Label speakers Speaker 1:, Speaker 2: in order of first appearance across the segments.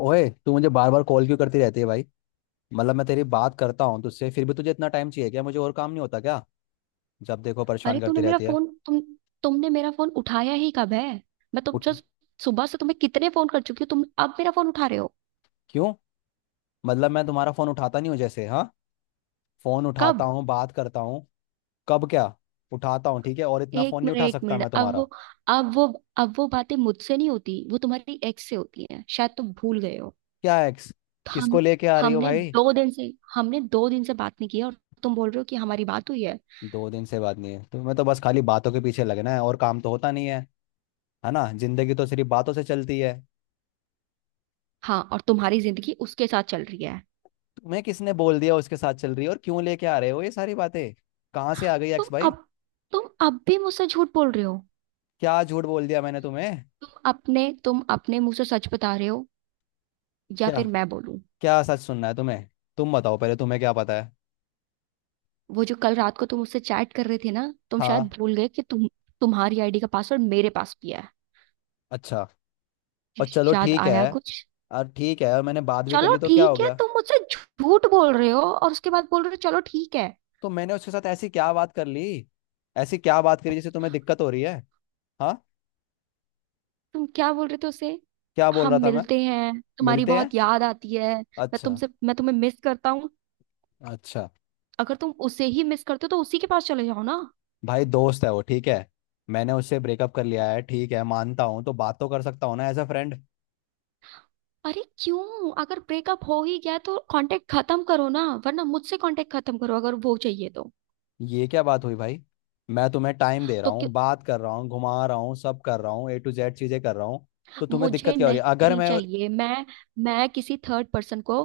Speaker 1: ओए तू मुझे बार बार कॉल क्यों करती रहती है भाई। मतलब मैं तेरी बात करता हूँ तुझसे, फिर भी तुझे इतना टाइम चाहिए क्या। मुझे और काम नहीं होता क्या। जब देखो परेशान
Speaker 2: अरे
Speaker 1: करती
Speaker 2: तूने मेरा
Speaker 1: रहती है।
Speaker 2: फोन तुम तुमने मेरा फोन उठाया ही कब है? मैं तुम
Speaker 1: उठ।
Speaker 2: जस्ट सुबह से तुम्हें कितने फोन कर चुकी हूँ, तुम अब मेरा फोन उठा रहे हो।
Speaker 1: क्यों। मतलब मैं तुम्हारा फोन उठाता नहीं हूँ जैसे। हाँ, फोन
Speaker 2: कब?
Speaker 1: उठाता हूँ, बात करता हूँ। कब क्या। उठाता हूँ, ठीक है। और इतना
Speaker 2: एक
Speaker 1: फोन नहीं
Speaker 2: मिनट,
Speaker 1: उठा
Speaker 2: एक
Speaker 1: सकता
Speaker 2: मिनट।
Speaker 1: मैं तुम्हारा।
Speaker 2: अब वो अब वो बातें मुझसे नहीं होती, वो तुम्हारी एक्स से होती हैं। शायद तुम भूल गए हो।
Speaker 1: क्या एक्स। किसको
Speaker 2: हम
Speaker 1: लेके आ रही हो
Speaker 2: हमने
Speaker 1: भाई।
Speaker 2: दो दिन से हमने दो दिन से बात नहीं की है, और तुम बोल रहे हो कि हमारी बात हुई है।
Speaker 1: दो दिन से बात नहीं है। तुम्हें तो बस खाली बातों के पीछे लगना है और काम तो होता नहीं है। है ना, जिंदगी तो सिर्फ बातों से चलती है।
Speaker 2: हाँ, और तुम्हारी जिंदगी उसके साथ चल रही है।
Speaker 1: मैं किसने बोल दिया उसके साथ चल रही है। और क्यों लेके आ रहे हो ये सारी बातें। कहाँ से आ गई
Speaker 2: तुम
Speaker 1: एक्स भाई।
Speaker 2: अब तुम अब भी मुझसे झूठ बोल रहे हो।
Speaker 1: क्या झूठ बोल दिया मैंने तुम्हें।
Speaker 2: तुम अपने मुंह से सच बता रहे हो, या
Speaker 1: क्या।
Speaker 2: फिर मैं बोलूं?
Speaker 1: क्या सच सुनना है तुम्हें। तुम बताओ पहले, तुम्हें क्या पता है।
Speaker 2: वो जो कल रात को तुम उससे चैट कर रहे थे ना, तुम शायद
Speaker 1: हाँ।
Speaker 2: भूल गए कि तुम्हारी आईडी का पासवर्ड मेरे पास भी है।
Speaker 1: अच्छा। और चलो
Speaker 2: याद
Speaker 1: ठीक
Speaker 2: आया
Speaker 1: है।
Speaker 2: कुछ?
Speaker 1: और ठीक है, और मैंने बात भी कर
Speaker 2: चलो
Speaker 1: ली तो क्या हो
Speaker 2: ठीक है,
Speaker 1: गया।
Speaker 2: तुम मुझसे झूठ बोल रहे हो और उसके बाद बोल रहे हो चलो ठीक है।
Speaker 1: तो मैंने उसके साथ ऐसी क्या बात कर ली। ऐसी क्या बात करी जिससे तुम्हें दिक्कत हो रही है। हाँ।
Speaker 2: तुम क्या बोल रहे थे उसे?
Speaker 1: क्या बोल
Speaker 2: हम
Speaker 1: रहा था मैं।
Speaker 2: मिलते हैं, तुम्हारी
Speaker 1: मिलते हैं।
Speaker 2: बहुत याद आती है।
Speaker 1: अच्छा।
Speaker 2: मैं तुम्हें मिस करता हूँ।
Speaker 1: अच्छा।
Speaker 2: अगर तुम उसे ही मिस करते हो तो उसी के पास चले जाओ ना।
Speaker 1: भाई दोस्त है वो, ठीक है। मैंने उससे ब्रेकअप कर लिया है, ठीक है, मानता हूँ, तो बात तो कर सकता हूँ ना एज अ फ्रेंड।
Speaker 2: अरे क्यों? अगर ब्रेकअप हो ही गया है, तो कांटेक्ट खत्म करो ना, वरना मुझसे कांटेक्ट खत्म करो अगर वो चाहिए तो
Speaker 1: ये क्या बात हुई भाई। मैं तुम्हें टाइम दे रहा
Speaker 2: तो
Speaker 1: हूँ, बात कर रहा हूँ, घुमा रहा हूँ, सब कर रहा हूँ, ए टू जेड चीजें कर रहा हूँ। तो तुम्हें
Speaker 2: मुझे
Speaker 1: दिक्कत क्या हो रही है अगर
Speaker 2: नहीं
Speaker 1: मैं।
Speaker 2: चाहिए। मैं किसी थर्ड पर्सन को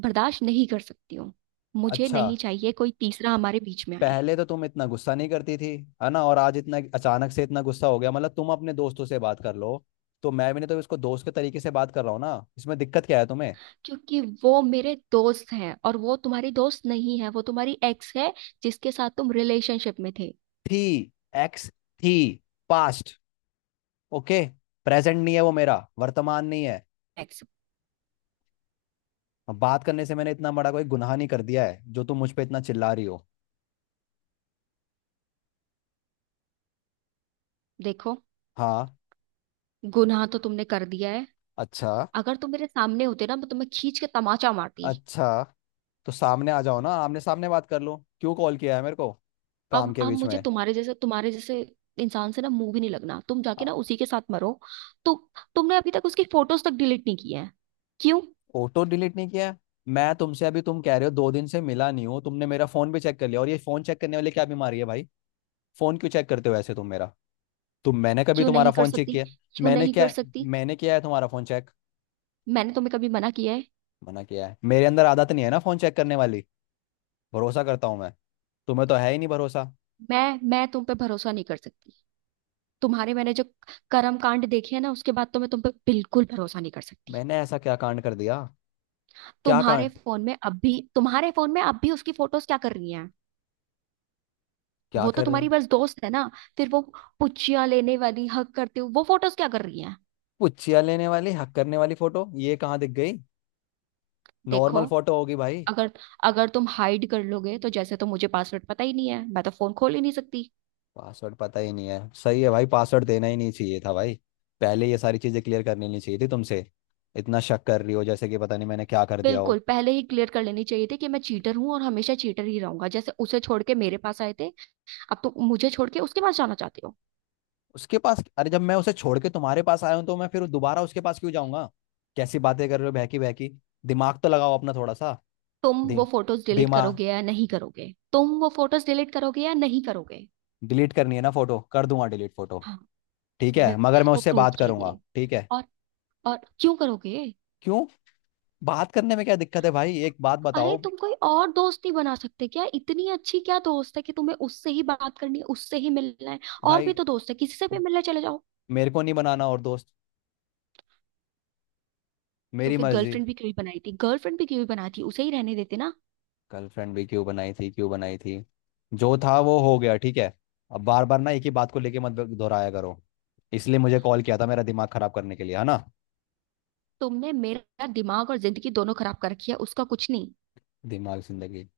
Speaker 2: बर्दाश्त नहीं कर सकती हूँ। मुझे
Speaker 1: अच्छा।
Speaker 2: नहीं चाहिए कोई तीसरा हमारे बीच में आए।
Speaker 1: पहले तो तुम इतना गुस्सा नहीं करती थी, है ना। और आज इतना अचानक से इतना गुस्सा हो गया। मतलब तुम अपने दोस्तों से बात कर लो तो मैं भी नहीं। तो इसको दोस्त के तरीके से बात कर रहा हूँ ना, इसमें दिक्कत क्या है तुम्हें।
Speaker 2: क्योंकि वो मेरे दोस्त हैं, और वो तुम्हारी दोस्त नहीं है, वो तुम्हारी एक्स है जिसके साथ तुम रिलेशनशिप में थे।
Speaker 1: थी, एक्स थी, पास्ट, ओके। प्रेजेंट नहीं है वो, मेरा वर्तमान नहीं है।
Speaker 2: एक्स।
Speaker 1: बात करने से मैंने इतना बड़ा कोई गुनाह नहीं कर दिया है जो तुम मुझ पे इतना चिल्ला रही हो।
Speaker 2: देखो।
Speaker 1: हाँ।
Speaker 2: गुनाह तो तुमने कर दिया है।
Speaker 1: अच्छा।
Speaker 2: अगर तुम मेरे सामने होते ना, मैं तुम्हें खींच के तमाचा मारती।
Speaker 1: अच्छा, तो सामने आ जाओ ना, आमने सामने बात कर लो। क्यों कॉल किया है मेरे को
Speaker 2: अब
Speaker 1: काम के
Speaker 2: अब
Speaker 1: बीच
Speaker 2: मुझे
Speaker 1: में।
Speaker 2: तुम्हारे जैसे इंसान से ना मुंह भी नहीं लगना। तुम जाके ना उसी के साथ मरो। तो, तुमने अभी तक उसकी फोटोज तक डिलीट नहीं की है। क्यों?
Speaker 1: फोटो डिलीट नहीं किया है। मैं तुमसे अभी, तुम कह रहे हो दो दिन से मिला नहीं हो, तुमने मेरा फोन भी चेक कर लिया। और ये फोन चेक करने वाले क्या बीमारी है भाई। फोन क्यों चेक करते हो ऐसे तुम मेरा। तुम, मैंने कभी
Speaker 2: क्यों
Speaker 1: तुम्हारा
Speaker 2: नहीं कर
Speaker 1: फोन चेक
Speaker 2: सकती?
Speaker 1: किया।
Speaker 2: क्यों
Speaker 1: मैंने
Speaker 2: नहीं कर
Speaker 1: क्या।
Speaker 2: सकती?
Speaker 1: मैंने किया है तुम्हारा फोन चेक।
Speaker 2: मैंने तुम्हें कभी मना किया है?
Speaker 1: मना किया है। मेरे अंदर आदत नहीं है ना फोन चेक करने वाली। भरोसा करता हूँ मैं। तुम्हें तो है ही नहीं भरोसा।
Speaker 2: मैं तुम पे भरोसा नहीं कर सकती। तुम्हारे, मैंने जो कर्म कांड देखे हैं ना, उसके बाद तो मैं तुम पे बिल्कुल भरोसा नहीं कर सकती।
Speaker 1: मैंने ऐसा क्या कांड कर दिया। क्या कांड।
Speaker 2: तुम्हारे फोन में अब भी उसकी फोटोज क्या कर रही हैं?
Speaker 1: क्या
Speaker 2: वो तो
Speaker 1: कर रहे।
Speaker 2: तुम्हारी बस दोस्त है ना। फिर वो पुच्चियां लेने वाली हक करते हुए वो फोटोज क्या कर रही हैं?
Speaker 1: पुच्छिया लेने वाली, हक करने वाली फोटो, ये कहाँ दिख गई।
Speaker 2: देखो।
Speaker 1: नॉर्मल फोटो होगी भाई।
Speaker 2: अगर अगर तुम हाइड कर लोगे तो जैसे, तो मुझे पासवर्ड पता ही नहीं है, मैं तो फोन खोल ही नहीं सकती।
Speaker 1: पासवर्ड पता ही नहीं है, सही है भाई, पासवर्ड देना ही नहीं चाहिए था भाई। पहले ये सारी चीजें क्लियर करनी नहीं चाहिए थी तुमसे। इतना शक कर रही हो जैसे कि पता नहीं मैंने क्या कर दिया हो।
Speaker 2: बिल्कुल पहले ही क्लियर कर लेनी चाहिए थी कि मैं चीटर हूं और हमेशा चीटर ही रहूंगा, जैसे उसे छोड़ के मेरे पास आए थे अब तुम मुझे छोड़ के उसके पास जाना चाहते हो।
Speaker 1: उसके पास, अरे जब मैं उसे छोड़ के तुम्हारे पास आया हूं तो मैं फिर दोबारा उसके पास क्यों जाऊंगा। कैसी बातें कर रहे हो बहकी बहकी। दिमाग तो लगाओ अपना थोड़ा सा।
Speaker 2: तुम वो
Speaker 1: दे
Speaker 2: फोटोज डिलीट
Speaker 1: दिमाग।
Speaker 2: करोगे या नहीं करोगे? तुम वो फोटोज डिलीट करोगे या नहीं करोगे?
Speaker 1: डिलीट करनी है ना फोटो, कर दूंगा डिलीट फोटो।
Speaker 2: हाँ।
Speaker 1: ठीक है, मगर
Speaker 2: मेरे
Speaker 1: मैं
Speaker 2: को
Speaker 1: उससे
Speaker 2: प्रूफ
Speaker 1: बात करूंगा,
Speaker 2: चाहिए।
Speaker 1: ठीक है।
Speaker 2: और और क्यों करोगे?
Speaker 1: क्यों, बात करने में क्या दिक्कत है भाई, एक बात
Speaker 2: अरे
Speaker 1: बताओ
Speaker 2: तुम कोई और दोस्त नहीं बना सकते क्या? इतनी अच्छी क्या दोस्त है कि तुम्हें उससे ही बात करनी है, उससे ही मिलना है? और
Speaker 1: भाई।
Speaker 2: भी तो दोस्त है, किसी से भी मिलने चले जाओ।
Speaker 1: मेरे को नहीं बनाना और दोस्त,
Speaker 2: तो
Speaker 1: मेरी
Speaker 2: फिर
Speaker 1: मर्जी।
Speaker 2: गर्लफ्रेंड भी क्यों ही बनाई थी? गर्लफ्रेंड भी क्यों ही बनाती? उसे ही रहने देते ना।
Speaker 1: गर्लफ्रेंड भी क्यों बनाई थी, क्यों बनाई थी। जो था वो हो गया, ठीक है। अब बार बार ना एक ही बात को लेके मत दोहराया करो। इसलिए मुझे कॉल किया था मेरा दिमाग खराब करने के लिए, है ना।
Speaker 2: तुमने मेरा दिमाग और जिंदगी दोनों खराब कर रखी है, उसका कुछ नहीं।
Speaker 1: दिमाग जिंदगी।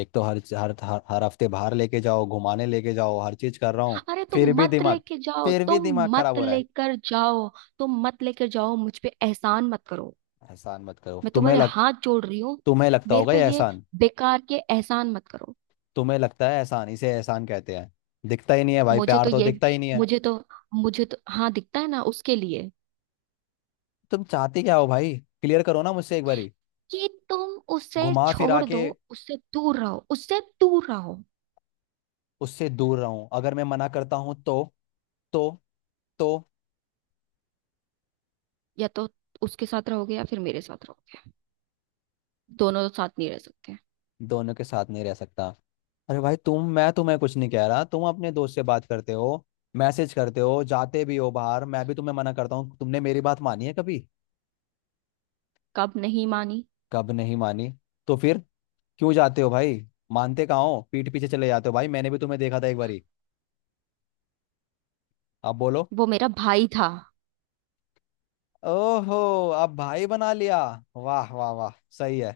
Speaker 1: एक तो हर हफ्ते बाहर लेके जाओ, घुमाने लेके जाओ, हर चीज कर रहा हूँ।
Speaker 2: अरे तुम
Speaker 1: फिर भी
Speaker 2: मत
Speaker 1: दिमाग
Speaker 2: लेके जाओ,
Speaker 1: फिर भी
Speaker 2: तुम
Speaker 1: दिमाग खराब
Speaker 2: मत
Speaker 1: हो रहा है।
Speaker 2: लेकर जाओ, तुम मत लेकर जाओ, मुझ पे एहसान मत करो।
Speaker 1: एहसान मत करो।
Speaker 2: मैं तुम्हारे हाथ जोड़ रही हूँ।
Speaker 1: तुम्हें लगता
Speaker 2: मेरे
Speaker 1: होगा
Speaker 2: पे
Speaker 1: ये
Speaker 2: ये
Speaker 1: एहसान।
Speaker 2: बेकार के एहसान मत करो।
Speaker 1: तुम्हें लगता है एहसान, इसे एहसान कहते हैं। दिखता ही नहीं है भाई,
Speaker 2: मुझे
Speaker 1: प्यार
Speaker 2: तो
Speaker 1: तो
Speaker 2: ये
Speaker 1: दिखता ही नहीं है।
Speaker 2: मुझे तो मुझे तो हाँ दिखता है ना उसके लिए।
Speaker 1: तुम चाहते क्या हो भाई, क्लियर करो ना मुझसे एक बारी।
Speaker 2: कि तुम उसे
Speaker 1: घुमा फिरा
Speaker 2: छोड़
Speaker 1: के।
Speaker 2: दो, उससे दूर रहो, उससे दूर रहो।
Speaker 1: उससे दूर रहूं, अगर मैं मना करता हूं तो, तो तो
Speaker 2: या तो उसके साथ रहोगे या फिर मेरे साथ रहोगे, दोनों तो साथ नहीं रह सकते।
Speaker 1: दोनों के साथ नहीं रह सकता। अरे भाई, तुम मैं तुम्हें कुछ नहीं कह रहा। तुम अपने दोस्त से बात करते हो, मैसेज करते हो, जाते भी हो बाहर। मैं भी तुम्हें मना करता हूँ, तुमने मेरी बात मानी है कभी।
Speaker 2: कब नहीं मानी?
Speaker 1: कब नहीं मानी। तो फिर क्यों जाते हो भाई। मानते कहाँ हो, पीठ पीछे चले जाते हो। भाई मैंने भी तुम्हें देखा था एक बारी, अब बोलो।
Speaker 2: वो मेरा भाई था।
Speaker 1: ओहो, अब भाई बना लिया, वाह वाह वाह, सही है,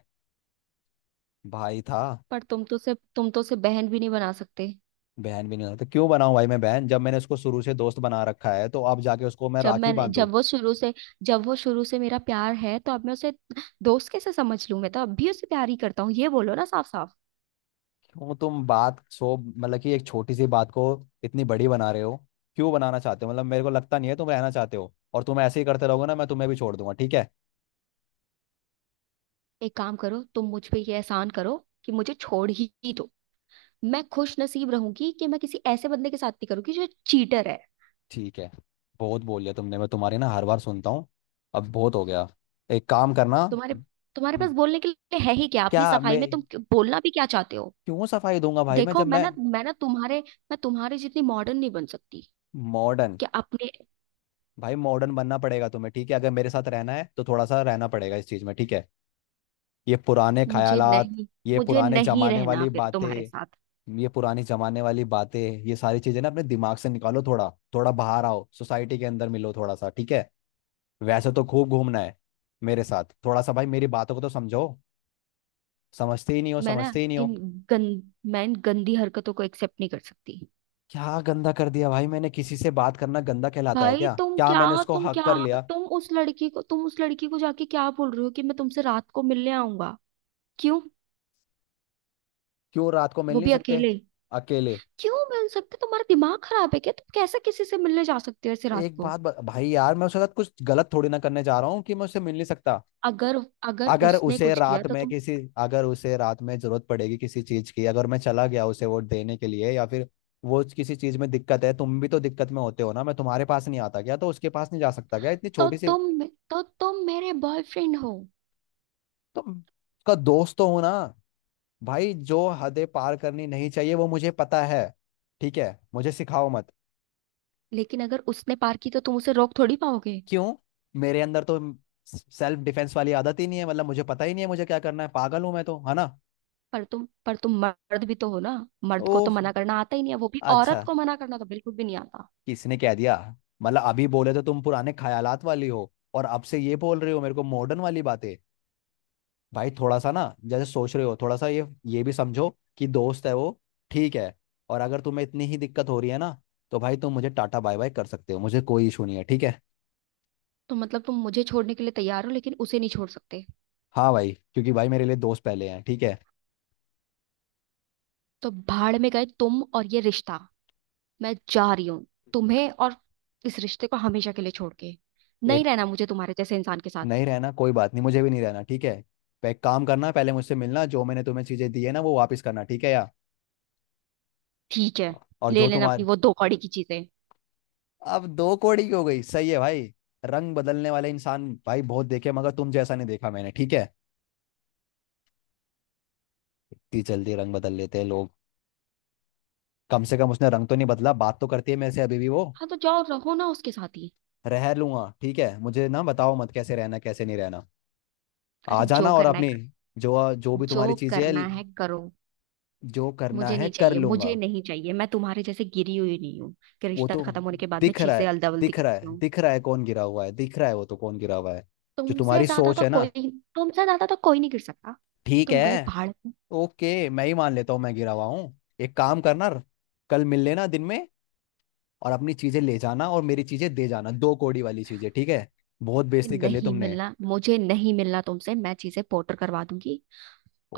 Speaker 1: भाई था।
Speaker 2: पर तुम तो उसे बहन भी नहीं बना सकते।
Speaker 1: बहन भी नहीं होता तो क्यों बनाऊं भाई मैं बहन। जब मैंने उसको शुरू से दोस्त बना रखा है तो अब जाके उसको मैं
Speaker 2: जब
Speaker 1: राखी
Speaker 2: मैं
Speaker 1: बांधू।
Speaker 2: जब वो शुरू से जब वो शुरू से मेरा प्यार है, तो अब मैं उसे दोस्त कैसे समझ लूं? मैं तो अब भी उसे प्यार ही करता हूँ, ये बोलो ना साफ साफ।
Speaker 1: क्यों। तुम बात सो मतलब कि एक छोटी सी बात को इतनी बड़ी बना रहे हो। क्यों बनाना चाहते हो। मतलब मेरे को लगता नहीं है तुम रहना चाहते हो, और तुम ऐसे ही करते रहोगे ना मैं तुम्हें भी छोड़ दूंगा, ठीक है।
Speaker 2: एक काम करो, तुम मुझ पे ये एहसान करो कि मुझे छोड़ ही दो। मैं खुश नसीब रहूंगी कि मैं किसी ऐसे बंदे के साथ नहीं करूंगी जो चीटर है।
Speaker 1: ठीक है, बहुत बोल लिया तुमने, मैं तुम्हारी ना हर बार सुनता हूँ। अब बहुत हो गया, एक काम करना।
Speaker 2: तुम्हारे तुम्हारे पास बोलने के लिए है ही क्या अपनी
Speaker 1: क्या
Speaker 2: सफाई
Speaker 1: मैं,
Speaker 2: में? बोलना भी क्या चाहते हो?
Speaker 1: क्यों सफाई दूंगा भाई मैं,
Speaker 2: देखो,
Speaker 1: जब मैं
Speaker 2: मैं तुम्हारे जितनी मॉडर्न नहीं बन सकती।
Speaker 1: मॉडर्न।
Speaker 2: कि अपने
Speaker 1: भाई मॉडर्न बनना पड़ेगा तुम्हें, ठीक है, अगर मेरे साथ रहना है तो थोड़ा सा रहना पड़ेगा इस चीज में, ठीक है। ये पुराने
Speaker 2: मुझे
Speaker 1: ख्यालात,
Speaker 2: नहीं
Speaker 1: ये
Speaker 2: मुझे
Speaker 1: पुराने
Speaker 2: नहीं
Speaker 1: जमाने
Speaker 2: रहना
Speaker 1: वाली
Speaker 2: फिर तुम्हारे
Speaker 1: बातें,
Speaker 2: साथ।
Speaker 1: ये पुरानी जमाने वाली बातें, ये सारी चीजें ना अपने दिमाग से निकालो थोड़ा। थोड़ा बाहर आओ, सोसाइटी के अंदर मिलो थोड़ा सा, ठीक है। वैसे तो खूब घूमना है मेरे साथ थोड़ा सा। भाई मेरी बातों को तो समझो, समझते ही नहीं हो,
Speaker 2: मैं ना
Speaker 1: समझते ही नहीं हो।
Speaker 2: इन मैं इन गंदी हरकतों को एक्सेप्ट नहीं कर सकती।
Speaker 1: क्या गंदा कर दिया भाई मैंने, किसी से बात करना गंदा कहलाता है
Speaker 2: भाई
Speaker 1: क्या।
Speaker 2: तुम
Speaker 1: क्या
Speaker 2: क्या
Speaker 1: मैंने उसको
Speaker 2: तुम
Speaker 1: हक कर
Speaker 2: क्या
Speaker 1: लिया।
Speaker 2: तुम उस लड़की को जाके क्या बोल रहे हो कि मैं तुमसे रात को मिलने आऊंगा? क्यों?
Speaker 1: क्यों रात को मिल
Speaker 2: वो
Speaker 1: नहीं
Speaker 2: भी
Speaker 1: सकते।
Speaker 2: अकेले?
Speaker 1: अकेले।
Speaker 2: क्यों मिल सकते? तुम्हारा दिमाग खराब है क्या? तुम कैसे किसी से मिलने जा सकते हो ऐसे रात
Speaker 1: एक
Speaker 2: को?
Speaker 1: बात भाई यार मैं उसके साथ कुछ गलत थोड़ी ना करने जा रहा हूँ कि मैं उससे मिल नहीं सकता।
Speaker 2: अगर अगर
Speaker 1: अगर
Speaker 2: उसने
Speaker 1: उसे
Speaker 2: कुछ किया
Speaker 1: रात
Speaker 2: तो
Speaker 1: में
Speaker 2: तुम।
Speaker 1: किसी अगर उसे रात में जरूरत पड़ेगी किसी चीज की, अगर मैं चला गया उसे वोट देने के लिए या फिर वो किसी चीज में दिक्कत है। तुम भी तो दिक्कत में होते हो ना, मैं तुम्हारे पास नहीं आता क्या, तो उसके पास नहीं जा सकता क्या। इतनी
Speaker 2: तो
Speaker 1: छोटी सी।
Speaker 2: तुम तो तुम मेरे बॉयफ्रेंड हो।
Speaker 1: तो उसका दोस्त तो हो ना। भाई जो हदें पार करनी नहीं चाहिए वो मुझे पता है, ठीक है, मुझे सिखाओ मत।
Speaker 2: लेकिन अगर उसने पार की तो तुम उसे रोक थोड़ी पाओगे?
Speaker 1: क्यों, मेरे अंदर तो सेल्फ डिफेंस वाली आदत ही नहीं है, मतलब मुझे पता ही नहीं है मुझे क्या करना है, पागल हूं मैं तो, है ना।
Speaker 2: पर तुम मर्द भी तो हो ना। मर्द को
Speaker 1: ओह,
Speaker 2: तो मना करना आता ही नहीं है, वो भी
Speaker 1: अच्छा,
Speaker 2: औरत को मना करना तो बिल्कुल भी नहीं आता।
Speaker 1: किसने कह दिया। मतलब अभी बोले तो तुम पुराने ख्यालात वाली हो और अब से ये बोल रहे हो मेरे को मॉडर्न वाली बातें। भाई थोड़ा सा ना जैसे सोच रहे हो, थोड़ा सा ये भी समझो कि दोस्त है वो, ठीक है। और अगर तुम्हें इतनी ही दिक्कत हो रही है ना, तो भाई तुम मुझे टाटा बाय बाय कर सकते हो, मुझे कोई इशू नहीं है, ठीक है।
Speaker 2: तो मतलब तुम मुझे छोड़ने के लिए तैयार हो, लेकिन उसे नहीं छोड़ सकते?
Speaker 1: हाँ भाई, क्योंकि भाई मेरे लिए दोस्त पहले हैं, ठीक है।
Speaker 2: तो भाड़ में गए तुम और ये रिश्ता। मैं जा रही हूँ तुम्हें और इस रिश्ते को हमेशा के लिए छोड़ के।
Speaker 1: एक,
Speaker 2: नहीं रहना मुझे तुम्हारे जैसे इंसान के साथ।
Speaker 1: नहीं रहना कोई बात नहीं, मुझे भी नहीं रहना, ठीक है। एक काम करना, पहले मुझसे मिलना, जो मैंने तुम्हें चीजें दी है ना वो वापस करना, ठीक है यार।
Speaker 2: ठीक है,
Speaker 1: और
Speaker 2: ले
Speaker 1: जो
Speaker 2: लेना अपनी
Speaker 1: तुम्हारे,
Speaker 2: वो दो कौड़ी की चीजें।
Speaker 1: अब दो कोड़ी की हो गई, सही है भाई। रंग बदलने वाले इंसान भाई बहुत देखे मगर तुम जैसा नहीं देखा मैंने, ठीक है। इतनी जल्दी रंग बदल लेते हैं लोग। कम से कम उसने रंग तो नहीं बदला, बात तो करती है मेरे से अभी भी वो।
Speaker 2: हाँ, तो जाओ रहो ना उसके साथ ही।
Speaker 1: रह लूंगा, ठीक है, मुझे ना बताओ मत कैसे रहना कैसे नहीं रहना। आ
Speaker 2: अरे जो
Speaker 1: जाना और
Speaker 2: करना है,
Speaker 1: अपनी जो जो भी तुम्हारी
Speaker 2: जो
Speaker 1: चीजें है,
Speaker 2: करना है करो।
Speaker 1: जो करना
Speaker 2: मुझे
Speaker 1: है
Speaker 2: नहीं
Speaker 1: कर
Speaker 2: चाहिए, मुझे
Speaker 1: लूंगा।
Speaker 2: नहीं चाहिए, मैं तुम्हारे जैसे गिरी हुई नहीं हूँ कि
Speaker 1: वो
Speaker 2: रिश्ता
Speaker 1: तो
Speaker 2: खत्म होने के बाद मैं
Speaker 1: दिख रहा
Speaker 2: चीजें
Speaker 1: है,
Speaker 2: अलदा बल्दी
Speaker 1: दिख रहा
Speaker 2: करती
Speaker 1: है,
Speaker 2: हूँ।
Speaker 1: दिख रहा है कौन गिरा हुआ है, दिख रहा है वो तो कौन गिरा हुआ है। जो
Speaker 2: तुमसे
Speaker 1: तुम्हारी
Speaker 2: ज्यादा
Speaker 1: सोच
Speaker 2: तो
Speaker 1: है ना,
Speaker 2: कोई तुमसे ज्यादा तो कोई नहीं गिर सकता।
Speaker 1: ठीक
Speaker 2: तुम गए
Speaker 1: है।
Speaker 2: भाड़ में।
Speaker 1: ओके, मैं ही मान लेता हूँ मैं गिरा हुआ हूँ। एक काम करना, कल मिल लेना दिन में, और अपनी चीजें ले जाना और मेरी चीजें दे जाना, दो कौड़ी वाली चीजें, ठीक है। बहुत
Speaker 2: मुझे
Speaker 1: बेइज्जती कर ली
Speaker 2: नहीं
Speaker 1: तुमने।
Speaker 2: मिलना, मुझे नहीं मिलना तुमसे। मैं चीजें पोटर करवा दूंगी।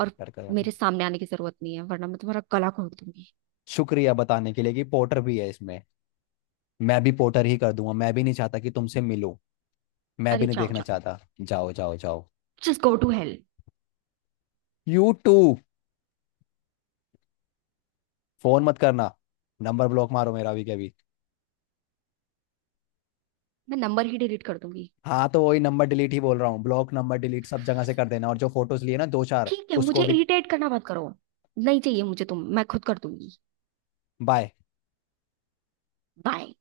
Speaker 2: और
Speaker 1: करवा दी।
Speaker 2: मेरे सामने आने की जरूरत नहीं है, वरना मैं तुम्हारा गला घोट दूंगी।
Speaker 1: शुक्रिया बताने के लिए कि पोर्टर भी है इसमें। मैं भी पोर्टर ही कर दूंगा, मैं भी नहीं चाहता कि तुमसे मिलूं, मैं भी
Speaker 2: अरे
Speaker 1: नहीं
Speaker 2: जाओ,
Speaker 1: देखना
Speaker 2: जाओ।
Speaker 1: चाहता, जाओ जाओ जाओ।
Speaker 2: Just go to hell.
Speaker 1: You too. Phone मत करना, नंबर ब्लॉक मारो मेरा भी कभी।
Speaker 2: मैं नंबर ही डिलीट कर दूंगी।
Speaker 1: हाँ तो वही नंबर डिलीट ही बोल रहा हूँ, ब्लॉक नंबर डिलीट सब जगह से कर देना, और जो फोटोज लिए ना दो चार,
Speaker 2: ठीक है,
Speaker 1: उसको
Speaker 2: मुझे
Speaker 1: भी।
Speaker 2: इरिटेट करना मत करो। नहीं चाहिए मुझे तुम। मैं खुद कर दूंगी।
Speaker 1: बाय।
Speaker 2: बाय।